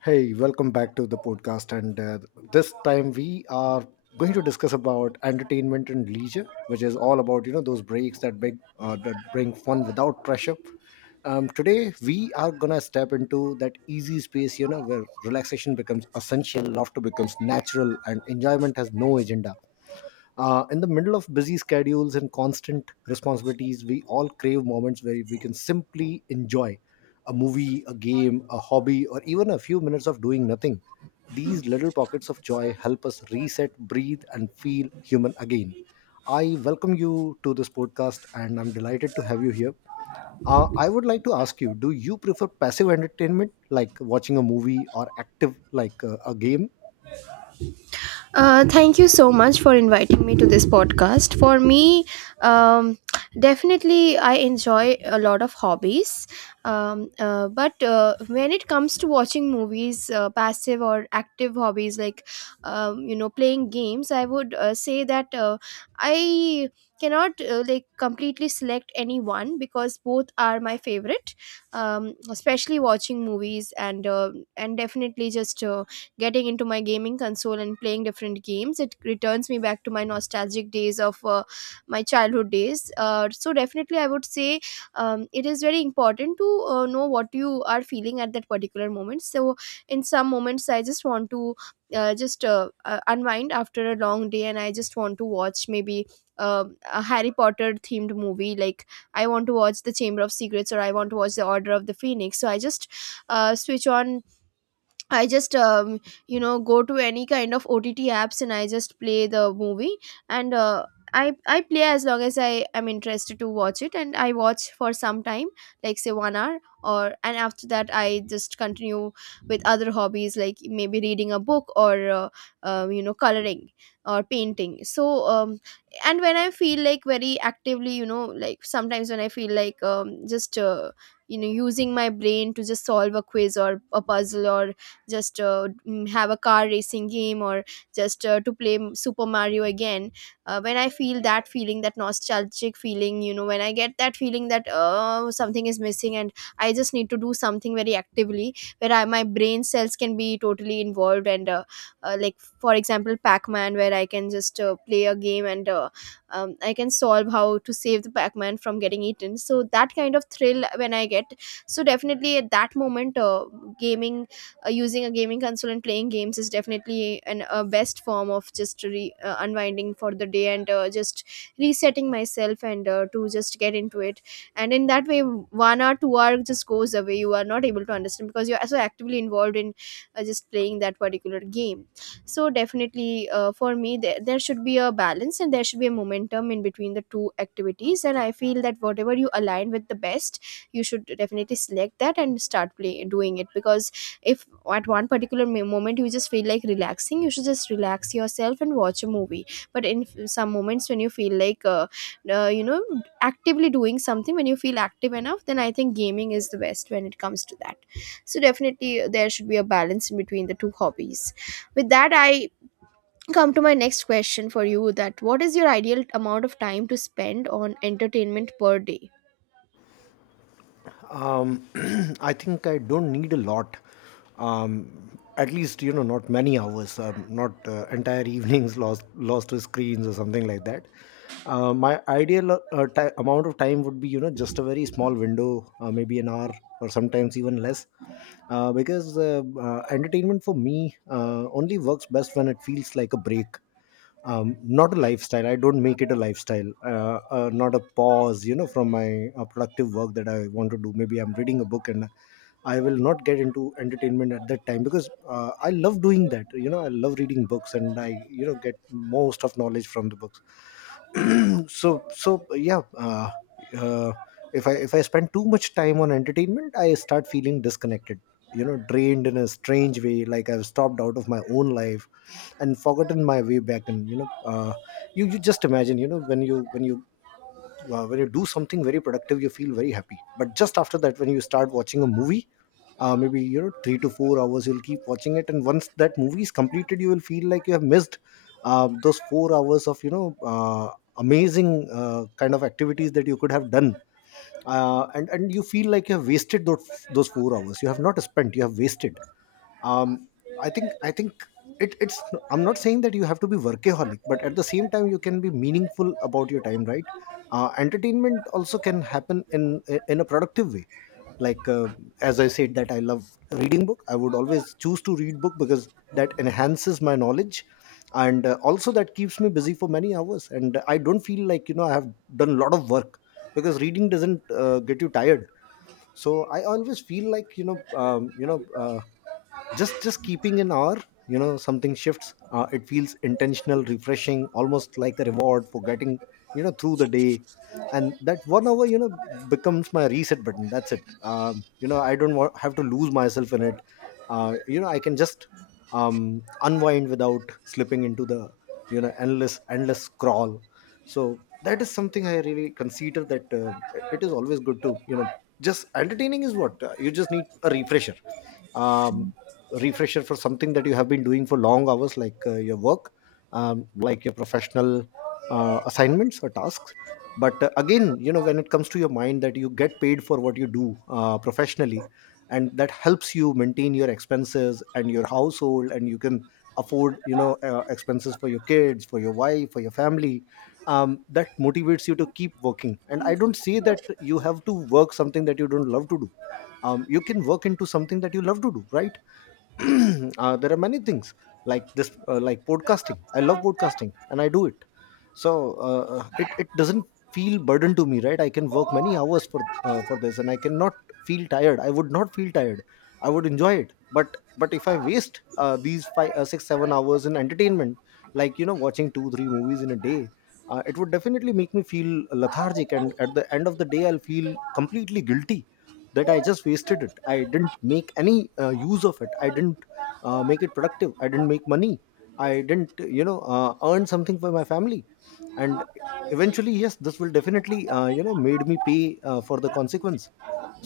Hey, welcome back to the podcast. And this time we are going to discuss about entertainment and leisure, which is all about you know those breaks that big that bring fun without pressure. Today we are gonna step into that easy space, you know, where relaxation becomes essential, laughter becomes natural, and enjoyment has no agenda. In the middle of busy schedules and constant responsibilities, we all crave moments where we can simply enjoy a movie, a game, a hobby, or even a few minutes of doing nothing. These little pockets of joy help us reset, breathe, and feel human again. I welcome you to this podcast and I'm delighted to have you here. I would like to ask you, do you prefer passive entertainment like watching a movie or active like a game? Thank you so much for inviting me to this podcast. For me, um, definitely, I enjoy a lot of hobbies. But When it comes to watching movies, passive or active hobbies like, playing games, I would say that I cannot like completely select any one because both are my favorite, especially watching movies and, definitely just getting into my gaming console and playing different games. It returns me back to my nostalgic days of my childhood days. So definitely, I would say it is very important to know what you are feeling at that particular moment. So in some moments, I just want to just unwind after a long day, and I just want to watch maybe. um a Harry Potter themed movie, like I want to watch The Chamber of Secrets or I want to watch The Order of the Phoenix. So I just switch on I just you know Go to any kind of OTT apps and I just play the movie, and I play as long as I am interested to watch it, and I watch for some time, like say 1 hour or, and after that I just continue with other hobbies, like maybe reading a book or, coloring or painting. And when I feel like very actively, you know, like sometimes when I feel like, just you know, using my brain to just solve a quiz or a puzzle, or just have a car racing game, or just to play Super Mario again. When I feel that feeling, that nostalgic feeling, you know, when I get that feeling that something is missing and I just need to do something very actively where I, my brain cells can be totally involved, and like, for example, Pac-Man, where I can just play a game and, I can solve how to save the Pac-Man from getting eaten, so that kind of thrill when I get. So definitely at that moment, gaming, using a gaming console and playing games is definitely an a best form of just unwinding for the day, and just resetting myself and to just get into it. And in that way, 1 hour, 2 hour just goes away. You are not able to understand because you're so actively involved in just playing that particular game. So definitely, for me, there should be a balance and there should be a momentum in between the two activities, and I feel that whatever you align with the best, you should definitely select that and start play doing it because if at one particular moment you just feel like relaxing, you should just relax yourself and watch a movie. But in some moments, when you feel like you know, actively doing something, when you feel active enough, then I think gaming is the best when it comes to that. So definitely, there should be a balance in between the two hobbies. With that, I come to my next question for you, that what is your ideal amount of time to spend on entertainment per day? Um, I think I don't need a lot. At least, you know, not many hours. Not entire evenings lost to screens or something like that. My ideal ti amount of time would be, you know, just a very small window, maybe an hour or sometimes even less. Because entertainment for me only works best when it feels like a break, not a lifestyle. I don't make it a lifestyle, not a pause, you know, from my productive work that I want to do. Maybe I'm reading a book and I will not get into entertainment at that time because I love doing that. You know, I love reading books and I, you know, get most of knowledge from the books. So yeah. Uh, if I, if I spend too much time on entertainment, I start feeling disconnected, you know, drained in a strange way, like I've stopped out of my own life and forgotten my way back. And you know, you, just imagine, you know, when you, when you do something very productive, you feel very happy. But just after that, when you start watching a movie, maybe, you know, 3 to 4 hours you'll keep watching it, and once that movie is completed, you will feel like you have missed those 4 hours of, you know, amazing kind of activities that you could have done. And you feel like you have wasted those 4 hours. You have not spent, you have wasted. um I think it's I'm not saying that you have to be workaholic, but at the same time, you can be meaningful about your time, right? Entertainment also can happen in a productive way, like as I said, that I love reading book. I would always choose to read book because that enhances my knowledge, and also that keeps me busy for many hours and I don't feel like, you know, I have done a lot of work, because reading doesn't get you tired. So I always feel like, you know, you know, just keeping an hour, you know, something shifts. It feels intentional, refreshing, almost like a reward for getting, you know, through the day. And that 1 hour, you know, becomes my reset button. That's it. You know, I don't have to lose myself in it. You know, I can just unwind without slipping into the, you know, endless scroll. So that is something I really consider, that it is always good to, you know, just entertaining is what. You just need a refresher. um Refresher for something that you have been doing for long hours, like your work, like your professional assignments or tasks. But again, you know, when it comes to your mind that you get paid for what you do professionally, and that helps you maintain your expenses and your household, and you can afford, you know, expenses for your kids, for your wife, for your family. That motivates you to keep working. And I don't say that you have to work something that you don't love to do. You can work into something that you love to do, right? There are many things like this, like podcasting. I love podcasting and I do it. So it doesn't feel burden to me, right? I can work many hours for this and I cannot feel tired. I would not feel tired. I would enjoy it. But if I waste these five 6 7 hours in entertainment, like you know, watching 2 3 movies in a day, it would definitely make me feel lethargic. And at the end of the day, I'll feel completely guilty that I just wasted it. I didn't make any use of it. I didn't make it productive. I didn't make money. I didn't, you know, earn something for my family. And eventually, yes, this will definitely you know, made me pay for the consequence.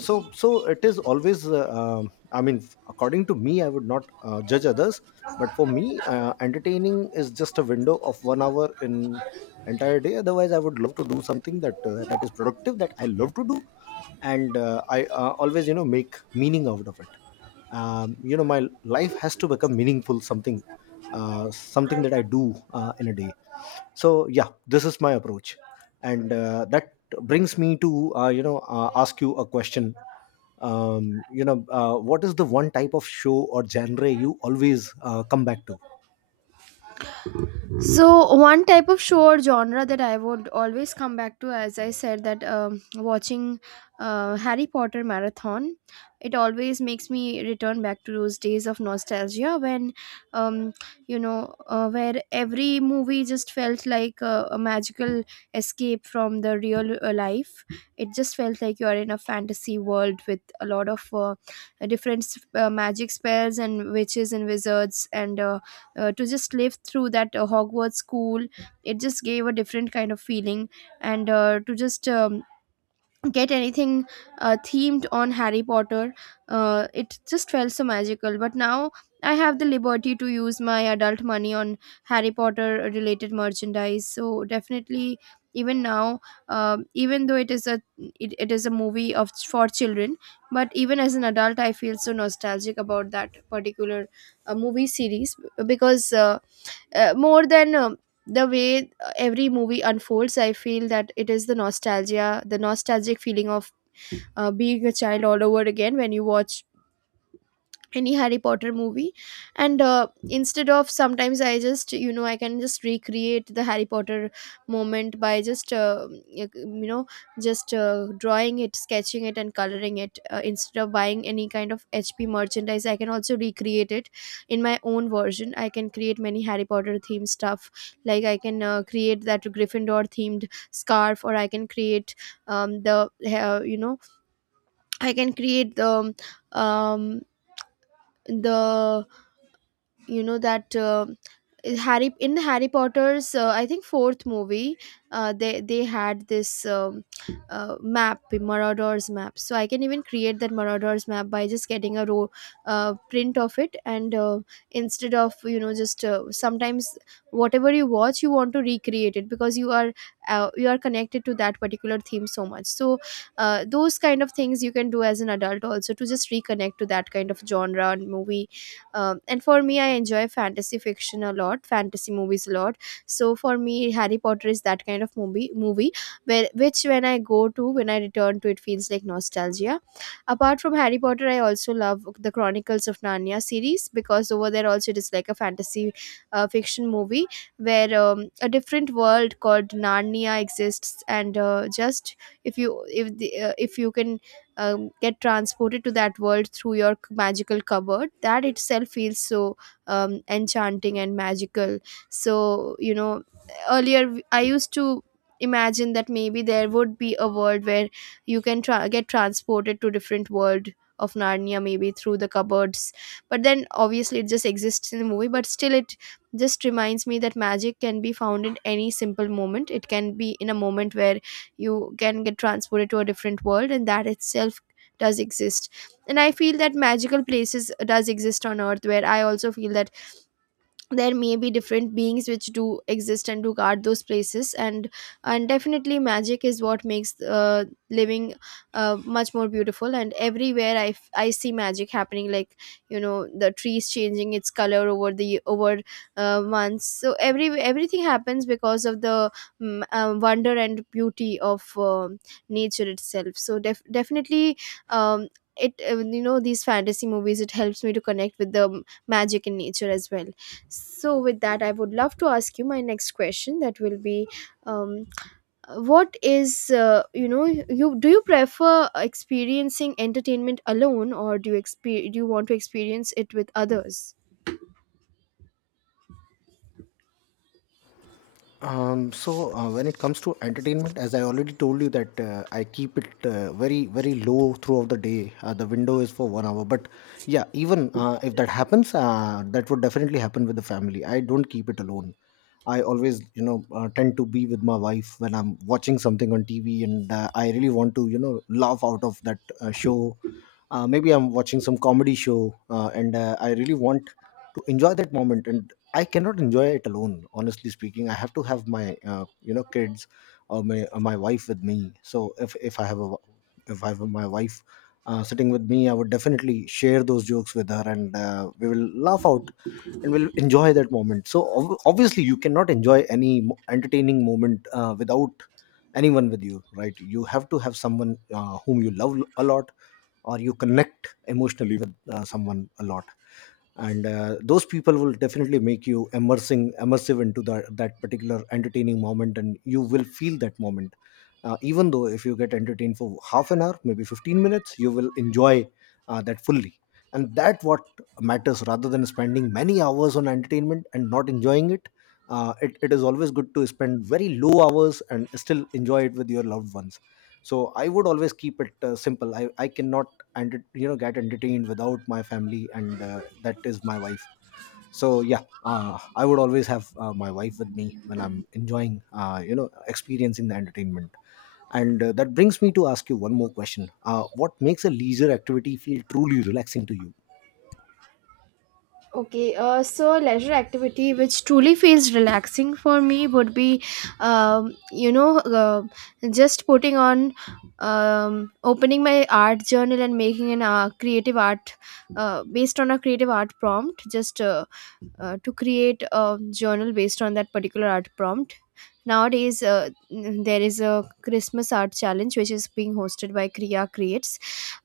So it is always I mean, according to me, I would not judge others. But for me, entertaining is just a window of 1 hour in entire day. Otherwise, I would love to do something that that is productive, that I love to do, and I always, you know, make meaning out of it. You know, my life has to become meaningful. Something something that I do in a day. So yeah, this is my approach. And that brings me to you know, ask you a question. You know, what is the one type of show or genre you always come back to? So one type of show or genre that I would always come back to, as I said, that watching Harry Potter marathon, it always makes me return back to those days of nostalgia when, um, where every movie just felt like a magical escape from the real life. It just felt like you are in a fantasy world with a lot of different magic spells and witches and wizards and. To just live through that Hogwarts school, it just gave a different kind of feeling, and to just get anything themed on Harry Potter, it just felt so magical. But now I have the liberty to use my adult money on Harry Potter related merchandise. So definitely, even now, even though it is a, it is a movie of for children, but even as an adult I feel so nostalgic about that particular movie series, because more than the way every movie unfolds, I feel that it is the nostalgia, the nostalgic feeling of being a child all over again when you watch any Harry Potter movie. And instead of, sometimes I just, you know, I can just recreate the Harry Potter moment by just you know, just drawing it, sketching it and coloring it, instead of buying any kind of HP merchandise. I can also recreate it in my own version. I can create many Harry Potter themed stuff, like I can create that Gryffindor themed scarf, or I can create, the you know I can create the, um, the you know that Harry in Harry Potter's, I think, fourth movie, they had this map, Marauders map. So I can even create that Marauders map by just getting a row print of it. And instead of, you know, just sometimes whatever you watch, you want to recreate it because you are connected to that particular theme so much. So those kind of things you can do as an adult also, to just reconnect to that kind of genre and movie. And for me, I enjoy fantasy fiction a lot, fantasy movies a lot. So for me, Harry Potter is that kind of movie where, which when I go to, when I return to, it feels like nostalgia. Apart from Harry Potter, I also love the Chronicles of Narnia series, because over there also it is like a fantasy fiction movie where a different world called Narnia exists, and just if the, if you can get transported to that world through your magical cupboard, that itself feels so enchanting and magical. So you know, earlier I used to imagine that maybe there would be a world where you can get transported to different world of Narnia, maybe through the cupboards. But then obviously it just exists in the movie, but still it just reminds me that magic can be found in any simple moment. It can be in a moment where you can get transported to a different world, and that itself does exist. And I feel that magical places does exist on earth, where I also feel that there may be different beings which do exist and do guard those places. And definitely, magic is what makes living much more beautiful, and everywhere I see magic happening, like, you know, the trees changing its color over the over months. So everything happens because of the wonder and beauty of nature itself. So definitely, um, it you know, these fantasy movies, it helps me to connect with the magic in nature as well. So, with that, I would love to ask you my next question. That will be, um, what is you know, you prefer experiencing entertainment alone, or do you do you want to experience it with others? So when it comes to entertainment, as I already told you, that I keep it very very low throughout the day. The window is for 1 hour, but yeah, even if that happens, that would definitely happen with the family. I don't keep it alone. I always, you know, tend to be with my wife when I'm watching something on TV, and I really want to, you know, laugh out of that show. Maybe I'm watching some comedy show, and I really want to enjoy that moment, and I cannot enjoy it alone. Honestly speaking, I have to have my you know, kids or my wife with me. So if I have a, if I have my wife sitting with me, I would definitely share those jokes with her, and we will laugh out, and we'll enjoy that moment. So obviously, you cannot enjoy any entertaining moment without anyone with you, right? You have to have someone whom you love a lot, or you connect emotionally with someone a lot, and those people will definitely make you immersing immersive into that particular entertaining moment, and you will feel that moment. Even though if you get entertained for half an hour, maybe 15 minutes, you will enjoy that fully, and that what matters, rather than spending many hours on entertainment and not enjoying it. It is always good to spend very low hours and still enjoy it with your loved ones. So I would always keep it simple. I cannot, and you know, get entertained without my family, and that is my wife. So yeah, I would always have my wife with me when I'm enjoying you know, experiencing the entertainment. And that brings me to ask you one more question. What makes a leisure activity feel truly relaxing to you? Okay, so a leisure activity which truly feels relaxing for me would be, um, you know, uh, just putting on, opening my art journal and making an creative art, based on a creative art prompt. Just to create a journal based on that particular art prompt. Nowadays, there is a Christmas art challenge which is being hosted by Kriya Creates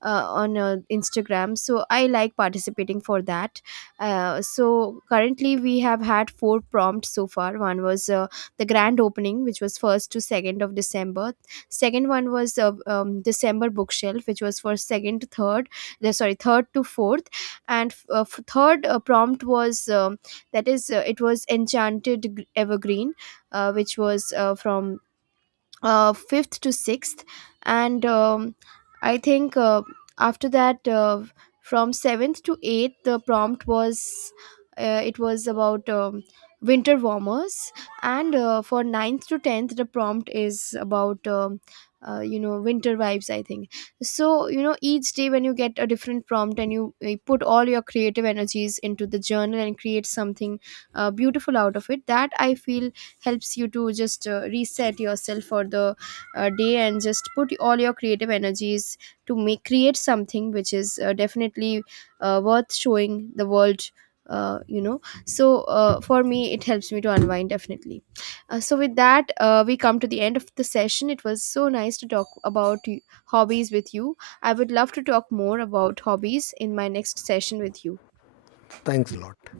on Instagram. So I like participating for that. So currently, we have had four prompts so far. One was the grand opening, which was first to 2nd of December. Second one was December bookshelf, which was for second to third. Sorry, third to fourth, and third prompt was, that is it was enchanted evergreen, which was from 5th to 6th. And I think after that, from 7th to 8th the prompt was, it was about winter warmers. And for ninth to 10th the prompt is about, you know, winter vibes, I think. So you know, each day when you get a different prompt and you put all your creative energies into the journal and create something beautiful out of it, that I feel helps you to just reset yourself for the day, and just put all your creative energies to make create something which is definitely worth showing the world, you know. So for me, it helps me to unwind definitely. So with that, we come to the end of the session. It was so nice to talk about hobbies with you. I would love to talk more about hobbies in my next session with you. Thanks a lot.